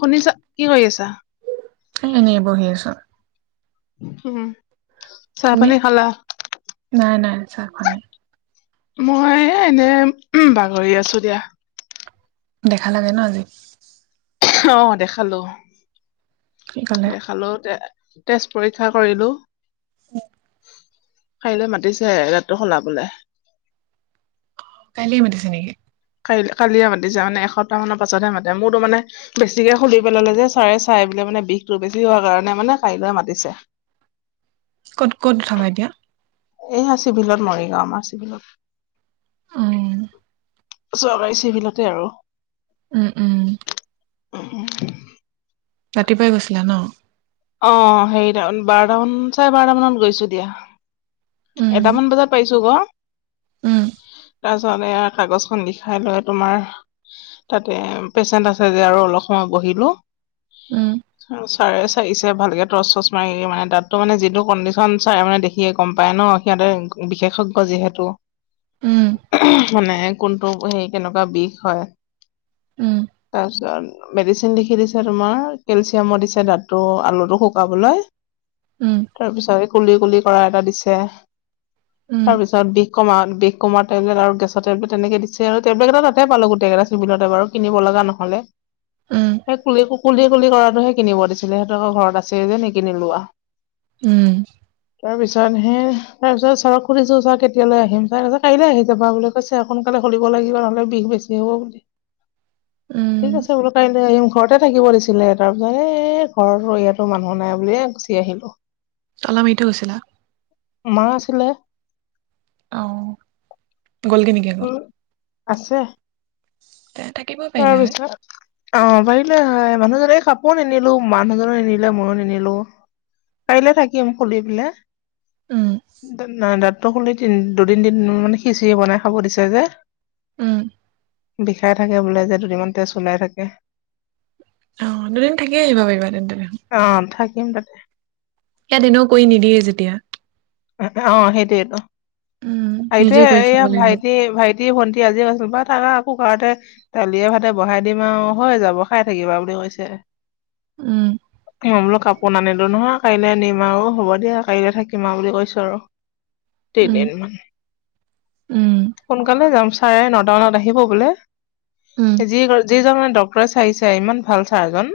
শুনিছা কি কৰি আছা? এ এনে বহি আছো। উম চাহ তুমি পানী খালা। নাই নাই চাহ খোৱা নাই। মই এনে বাগৰি আছো দিয়া। দেখা লাগে ন আজি। অ দেখালো কি ক'লে দেখালো তে তেজ পৰীক্ষা কৰিলো উ কাইলৈ মাতিছে ৰাতটো শলাবলে কাইলেই মাতিছে নেকি? কাই কালিয়ে মাতিছে মানে এসপ্তাহ পাছতহে মাতে মোৰতো মানে বেছিকে খুুলি পেলালে যে চাৰে চাই বোলে মানে বিষ বেছি হোৱাৰ কাৰণে মানে কাইলৈ মাতিছে ক'ত ক'ত উ খাবা এতিয়া এইয়া চিভিলত মৰিগাঁও আমাৰ চিভিলত উম চৰকাৰী চিভিলতে আৰু উম উম উ অ ৰাতিপুৱাই গৈছিলা ন অ সেইৰিটান বাৰটামান চাৰে বাৰটামানত গৈছো দিয়া উম এটামান বজাত পাইছো গ উম বাবে কাগজখন লিখাই লয় তোমাৰ তাতে পেচেন্ট আছে যে আৰু অলপ সময় বহিলো উম চাৰে চিছে ভালকৈ টচ চচ মাৰি মানে দাটটো মানে যিটো কডিশ্যন চাৰে মানে দেখিয়ে গম পায় ন সিহঁতে বিশেষজ্ঞ যিহেতু উম মানে কোনটো হে কেনেকুৱা বিষ হয় উম তাৰপিছত মেডিচিন লিখি দিছে তোমাৰ কেলচিয়ামো দিছে দাতটো আলুটো শুকাবলৈ উম তাৰপিছত কুলি কুলি কৰা এটা দিছে উম তাৰপিছত বিষ কমা বিষ কমা টেবলেট আৰু গেছ টেবলেট তেনেকে দিছে আৰু টেবলেট এটা তাতে পালো গোটেই কেইটা চিভিলতে বাৰু ত কিনিব লগা নহলে। উম সেই কুলি কুলিয়কুলি কৰাটো সে কিনিব দিছিলে সিহঁতক ঘৰত আছে যে নিকিলো লোৱা উম আৰু বিচৰা নাই আহে তাৰ পিছত ছাৰক সুধিছো ছাৰ কেতিয়ালৈ আহিম তাৰ পিছত কাইলৈ আহি যাবা বুলি কৈছে সোনকালে খুলিব লাগিব লে বিষ বেছি হ'ব বুলি উম ঠিক আছে বোল কাইলৈ আহি ঘৰতে থাকিব দিছিলে তাৰ পিছত এ ঘৰতো ইয়াতো মানুহ নাই বুলিয়ে গুচি আহিলো। তলা মাৰি থৈ গৈছিলা মা আছিলে। আহ গলগে নেকি আকৌ উম আছে। তে থাকিব তাৰ পাৰিলা হয় পিছত অ পাৰিলে হয়। মানুহজনে এই কাপোৰ নিনিলো মানুহজনো নিনিলে ময়ো নিনিলো। কাইলৈ থাকিম খুলি পেলাই উম নাই দাত। টো খুলি তি দুদিন দিন মানে খিচিৰি বনাই খাব দিছে যে। উম। বিষাই থাকে বোলে যে দুদমানতে তেজ ওলাই থাকে। অ দুদিন থাকিয়ে আহিব পাৰিবা তেন্তে। অ থাকিম তাতে। এদিনো কৰি নিদিয়ে যেতিয়া। অ সেইটোৱেটো। উম সেইটোৱে নিজে কৰি খাব এইয়া লাগিব ভাইটি ভাইটি ভন্টি আজি আ বা তাকা আকৌ ঘৰতে। দলিয়ে ভাতে বহাই দিম আৰু হৈ যাব খাই থাকিবা বুলি কৈছে। উম মই বোলো কাপোৰ নানিলো নহয় কাইলে আনিম আৰু হ'ব দিয়া। কাইলৈ থাকিম বুলি কৈছো আৰু উম তিনিদিন। উম সোনকালে যাম চাৰে নটা মানত আহিব বোলে। উম যি যিজন মানে ডক্টৰে চাইছে ইমান ভাল ছাৰজন।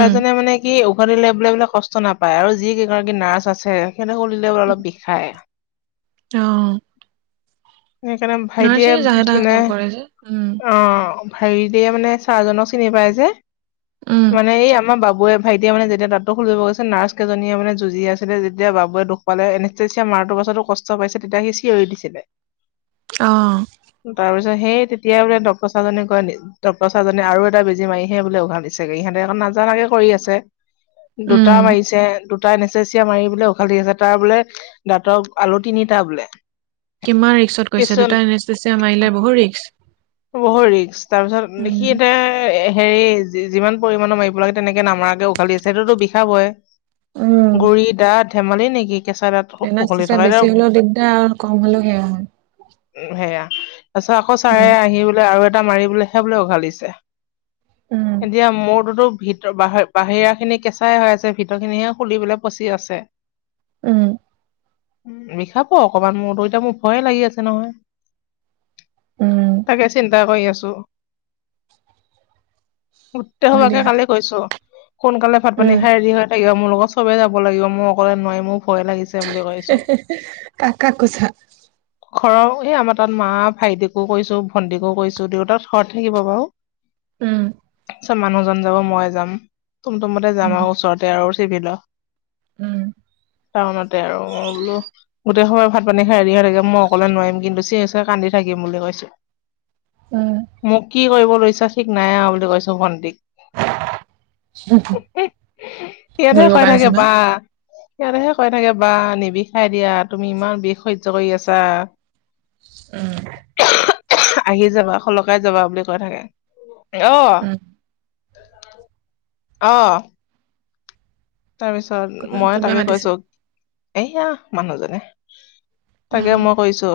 উম মানে কি উভতিলে বোলে কষ্ট নাপায়, আৰু যি কেইগৰাকী নাৰ্ছ আছে সিহঁতে কৰিলে অলপ বিষায়। আহ সেইকাৰণে ভাইটিয়ে তাহে মানে কাম কৰে যে উম অ হেৰি দে মানে চাহজনক চিনি পায় যে উম মানে এই আমাৰ বাবু বাবে ভাইটিয় মানে যেতিয়া দাতটো খুলজিব গৈছে। নাৰ্ছ কেইজনীয়ে মানে যুজি আছিল। যেতিয়া বাবুয়ে দুখ পালে। পাছতো কষ্ট পাইছে তেতিয়া সি চিঞৰি দিছিলে। আহ তাৰপিছত সেই তেতিয়া বোলে ডক্টৰছাৰ জনে কয়। ডক্টৰছাৰ জনে আৰু এটা বেজী মাৰিহে বোলে উঘালিছেগে, ইহঁতে আক নাজানাকে কৰি আছে। উম দুটা মাৰিছে দুটাই নেচেচিয়া মাৰি বোলে উঘালি আছে। তাৰ বোলে দাঁতৰ আলু তিনিটা বোলে। কিমান ৰিক্সত কৈছে কিছুমান দুটা এন এছচিয়া মাৰিলে বহু ৰিক্স। বহুত ৰিক্স তাৰপিছত সি উম এয়া এ হেৰি যিমান পৰিমাণৰ মাৰিব লাগে তেনেকে নামাৰাকে উখালি দিছে। সেইটোতো বিষাব বয় গুৰি দাঁত ধেমালি নেকি? কেঁচা দাঁত এন উঘলি এছচিয়া থকা এতিয়া বেছি হলেও দিগদাৰ আৰু কম হলেও সেয়া হয়। সেয়া তাৰ পিছত আকৌ ছাৰে উম আহি বোলে আৰু এটা মাৰি বোলে সেই বোলে উঘালিছে। উম এতিয়া মোৰতো ত ভিতৰ ব বাহিৰা খিনি কেঁচাই হৈ আছে ভিতৰ খিনিহে খুলিবলে পচি আছে। উম উ বিষাব অকমান মোৰতো এতিয়া মোৰ ভয়ে লাগি আছে নহয়। উম তাকে চিন্তা কৰি আছো। হয় গোটেইসোপাকে দিয়া কালি কৈছো। সোনকালে ভাত পানী উম খাই হেৰি হৈ থাকিব। মোৰ লগত চবেই যাব লাগিব মোৰ অকলে নোৱাৰিম। মোক ভয় লাগিছে বুলি কৈছো। কাক কাক কৈছা ঘৰৰ এই আমাৰ তাত মা ভাইটিকো কৰিছো, ভন্টিকো কৰিছো, দেউতাত ঘৰত থাকিব বাৰু উম। আ মানুহজন যাব মই যাম। তুম তুমতে যাম উম আৰু ওচৰতে আৰু চিবিল উম টাউনতে আৰু মই বোলো গোটেই সময় ভাত প এনে হেৰি হৈ থাকে মই অকলে নোৱাৰিম কিন্তু চিঞৰি চিঞৰি কান্দি থাকিম বুলি কৈছো। উম মোক কি কৰিব লৈছা ঠিক নাই বুলি কৈছো ভণ্টিক ভুল সিহঁতেহে কয় বকা থাকে নিচিনা বা সিহঁতেহে কয় থাকে বা নিবিষাই দিয়া তুমি ইমান বিষ সহ্য কৰি আছা। উম আহি যাবা খোলকাই যাবা বুলি কৈ থাকে। অ উম আহ তাৰপিছত কোনোবা মই কোনোবাই তাকে মাতিছে কৈছো এয়া মানুহজনে অ তাকে মই কৈছো।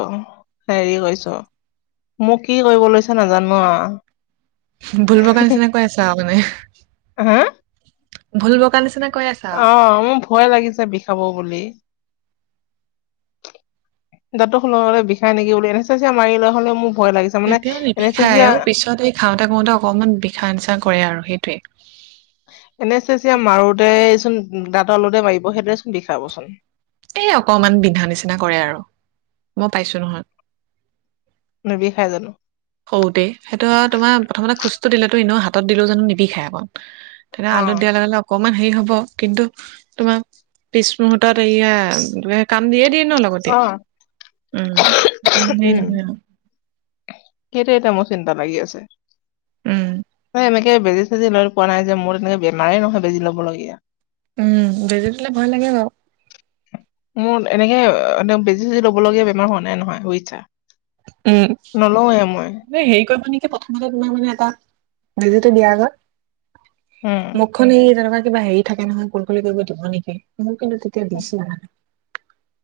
হেৰি কৈছো মোক কি কৰিব লৈছে নাজানো ভুলবকাৰ নিচিনা কৈ আছা মানে। হা ভুল বকা নিচিনা কৈ আছা আৰু অ', মোৰ ভয় লাগিছে বিষাব বুলি। দাতো সলে বিষাই নেকি উল এনে চা যে মাৰি লোৱা হ'লে মোক- তেতিয়া নিবিখায়ও পিছত এই খাওঁতে কওঁতে অকমান বিষা নিচা কৰে আৰু সেইটোৱে। এনেচেচিয়া মাৰোতেচোন দাঁতৰ লতে মাৰিব সেইদৰে চোন বিখাবচোন। এ অকমান বিন্ধা নিচিনা কৰে আৰু মই পাইছো নহয়। নি বিষাই জানো। সৰুতে সেটো তোমাৰ প্ৰথমতে খোজটো দিলেতো এনেও হাতত দিলোও জানো নিবি খায় আক- তেনে আলু অ', দিয়া লগে অকমান অকমান হেৰি হ'ব কিন্তু তোমাৰ পিছ মুহূুৰ্তত এয়া ত কাম দিয়ে দিয়ে। লগতে অ', উম ইমান হেৰি নহয় আৰু সেইটেই ত মোৰ চিন্তা লাগি আছে উম! তেনেকে বেজি চেজি লৈ পোৱা নাই যে মোৰ তেনেকে বেমাৰেই নহয় বেজি ল'বলগীয়া- উম বেজি দিলে ভাল লাগে বাৰু মোৰ এনেকে বেজি বেজি ল'ব লগগীয়া বেমাৰ হোৱা নাই নহয় বুই ইচ্ছা। উম ম হেৰি ক প্ৰথমতে তোমাৰ মানে এটা বেজিটো দিয়া আগত উম মুখখনি তেনেকুৱা- কিবা হেৰি থাকে নহয় কুল খুলি কৰিব দিব লাগে। কিন্তু তেতিয়া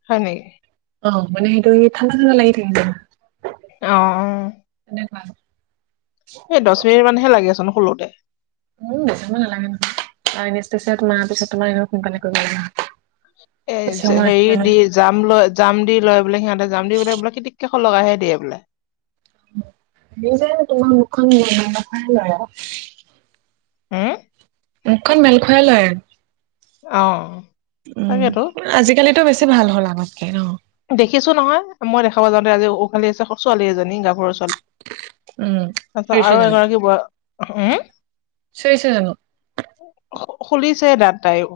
হয় নেকি অ মানে সেইটো ঠাণ্ডা ঠান্দা লাগি থাকে [unintelligible] অ অ। হয় এই দহ মিনিট মানহে লাগি খোলোতে উ বেচি সময় নালাগে [unintelligible] পিছত তোমাৰ সোনকালে কৰিব লাগে এ বেছি সময় ৰাখিব হেৰি নোৱাৰে দি জাম লয় জাম দি লয় বোলে সিহঁতে জাম দি বোলে বোলে কেতিকে- লগাহে দিয়ে বোলে- [unintelligible] হে মূখন মেল খোৱাই লয়- অ উম তাকেতো আজিকালিতো বেছি ভাল হ'ল আগতকে ন- দেখিছো নহয় মই দেখাবা যাওঁতে আজি উফালি আছে ক ছোৱালী এজনী গাভৰুছোৱালী। উম আচছা চিঞৰিছে আৰু এগৰাকী ব উম চিয়ছেযানো খুলিছে দা তাইও-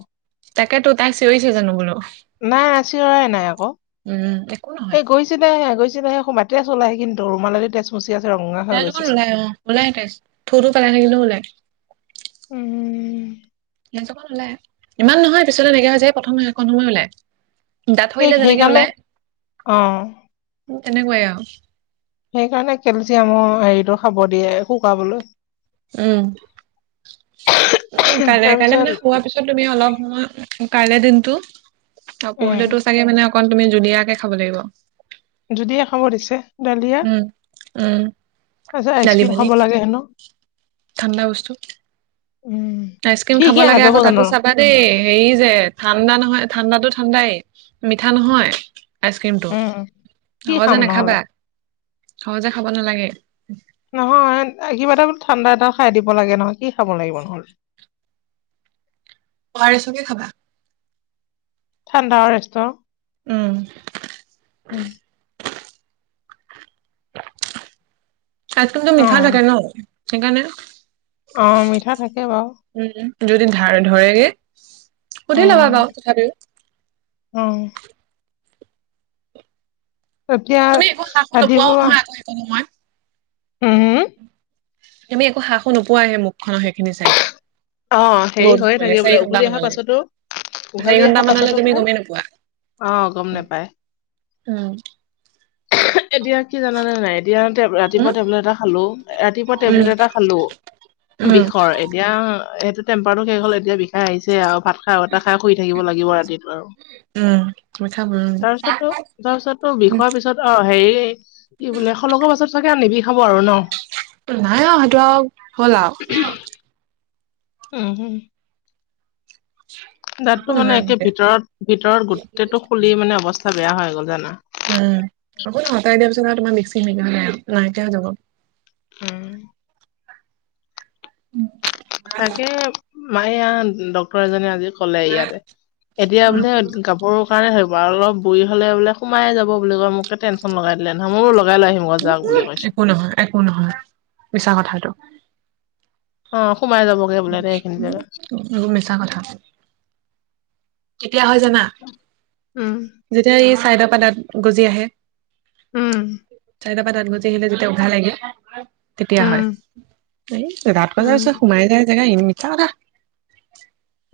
তাকেতো তাক চিঞৰিছে জানো বোলো। নাই আচি ৱা ই নাই আকৌ উম একো নহয় এই গৈছে নাই গৈছে। গৈছিলে হে মাতি আছো ওলাই দৰ [unintelligible] তাই ওলাই ওলাইটাই থু থু পেলাই থাকিলেও ওলাই। উম উম ওলায় ইমান নহয় পিছলৈ এনেকা হৈ যায় প্ৰথম নহয় অকণ সময় ওলায়। দাঁতহ সেই ৰিলে যেনেকে সেইকাৰণে ওলায় অ তেনেকুৱাই আওঁ সেইকাৰণে কেলচিয়ামৰ হেৰিটো খাব দিয়ে শুকাবলৈ উম উ কাই কাইলৈ তাৰপিছত মানে হোৱা পিছত তুমি অলপ সময়। কাইলৈ দিনটো আৰু উম পৰহিলো চাগে মানে অকণ তুমি জনীয়াকে খাব লাগিব। যদিহে খবৰ দিছে। ডালিয়া উম উম তাৰপিছত দালি আইচক্ৰীম পানী খাব লাগে হেনো। ঠাণ্ডা বস্তু। উম। আইচক্ৰীম সি খাব সি লাগে নাযাব আকৌ তাতো জানো চাবা দেই হেৰি যে ঠাণ্ডা নহয় ঠাণ্ডাতো। ঠাণ্ডাই মিঠা নহয়। আইচক্ৰীমটো উম কি সহজে খাম নহ'লে নাখাবা সহজে খাব নালাগে। নহয় কিবা এটা ঠাণ্ডা এটা খাই দিব লাগে নহয় কি খাব লাগিব নহ'লে। [unintelligible] পহাৰে চকে খাবা ঠাণ্ডাও ৰেসষ্ট। উম। আইচঞীমটো অ মিঠা থাকে ন সেইকাৰণে। অ মিঠা থাকে বাৰু। উম, যদি ধ ধৰেগে শুধি লবা গাওঁ তথাপিও। অ এতিয়া তুমি একো সাহো ৰাতিপোৱা উম উম। আমি একো শাহো নোপোৱা আহে মুখখননৰ সেইখিনি চাইত। অ হেৰি হৈয়ে থাকে বোলে ঘন্টা উভতি অহা মানলে। পাছতো চাৰি উঘালি ঘন্টা অহা মানলে পাছতো তুমি প নাই গমেই নোপোৱা। অ গম নেপায়। উম। এতিয়া কি জানানে নাই এতিয়া উম, ৰাতিপুৱা টেবলেট এটা খালো ৰাতিপুৱা টেবলেট এটা খালো। উম, বিষৰ এতিয়া। এইেইটো টেম্পাৰো শেষ হল এতিয়া বিষাই আহিছে আৰু ভাত খা এটা খাই খ শুই থাকিব লাগিব ৰাতিত। উম, মিঠাম উম, তাৰপিছতো তাৰপিছতো উম, বিষোৱাৰ পিছত অ হেৰি। কি বোলে সলৰ পাছত থাকে আনিবি। নাই অ সেইটো আৰু হ'ল আৰু উম হম। উম দাঁতটো মানে একে ভিতৰত ভিতৰত গোটেই টো খুলি মানে অৱস্থা বেয়া হৈ গ'ল জানা। উম আকৌ ন সতাই দিয়াৰ পিছত আৰু তোমাৰ মিক্সি সেক হলে আৰু নাই এতিয়া যাব। উম। উম তাকে মায়া ডক্তৰ এজনী আজি। কলে ইয়াতে এতিয়া উম, বোলে কাপোৰৰ কাৰণে হ বাৰ অলপ বুঢ়ি‌ হলে বোলে সোমাই যাব বুলি ক মোকে টেনচন লগাই দিলে নহ মোৰোল। একো নহয় একো নহয় মিছা কথাটো। অ সোমাই যাবগে বোলে দে এইখিনি জেগাত মিছা কথা। তেতিয়া হয় জানা উম যেতিয়া এই চাইদৰ পাদাত গজি আহে। উম চাৰিটা পৰা দাত বজি আহিলে যেতিয়া উঘাহ লাগে। তেতিয়া উম হয় এই ৰাাত উম বজাৰছ সোমাই যায় জেগা ই মিছা কথা।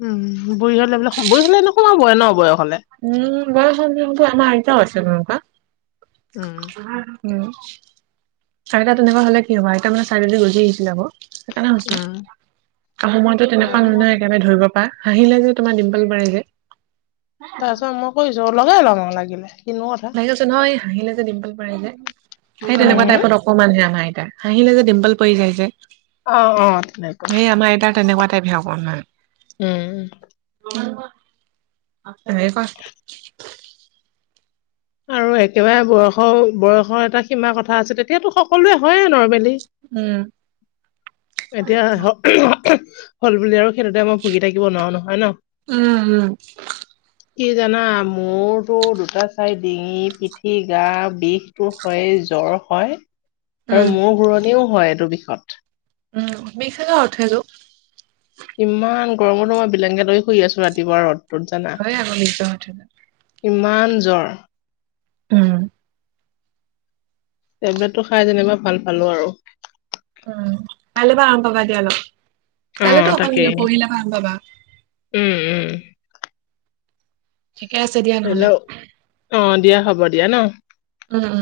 উম বুঢ়ী হলে বোলে বুঢ়ী হলে এনে সোমা বয় ন বয়স। হলে উম ব আমা‌ আইটাছে মকা। উম [unintelligible] উম আইতা তেনেকুৱা হলে কি হ'ব আইতা মানে চাৰিদি গজি আহিছিলে আকৌ। সেইকাৰণেছ উম আহ সময়তো তেনেকুৱা নান নহ মই একেবাৰে ধৰিব। বা হাঁহিলে যে তোমাৰ ডিম্পল বঢ়ে যে। তাৰপিছত মই কৈছো লগাই লম লাগিলে কিনো কথা লাগি আছে নহয় এই হাঁহিলে যে ডিম্পল পৰে যে সেই তেনেকোৱা উম টাইপত অকমানহে আমাৰ হাঁহিলে যে ডিম্পল পৰি যায় যে অ অ তেনেকুৱা সে আমাৰ এটাৰ তেনেকোৱা টাইপহে কৰো হা উম স ক [unintelligible] আৰু একেবাৰে বয়স বয়সৰ এটা সীমা কথা আছে তেতিয়াটো সকলোৱে হয়ে নৰ্মেলি উম এতিয়া হল বুলি আৰু সেইেটোতে মই ভুগি থাকিব নোৱাৰো নহয় ন উম কি জানা মোৰতো দুটা গোটেই ই ডিঙি পিঠি গা বিষটো হয়ে জ্বৰ হয় আৰু উম মোৰ ঘুৰণিও হয় এইটো বিষত উম মি খাগে উঠিলো ইমান গৰমতো মই বেলেংকেট লৈ শুই আছো ৰাতিপুৱা ৰদ হয় আকৌ নি ইমান জ্বৰ উম টেবলেটটো খাই যেনিবা ভাল পালো আৰু। উম কাইলৈবা অ কাইলেতো অকল তাকেই পঢ়িলে ভাল পাবা। উম উম ঠিকে আছে দিয়া নহ'লে। হেল্ল' অ দিয়া হ'ব দিয়া ন। উম উম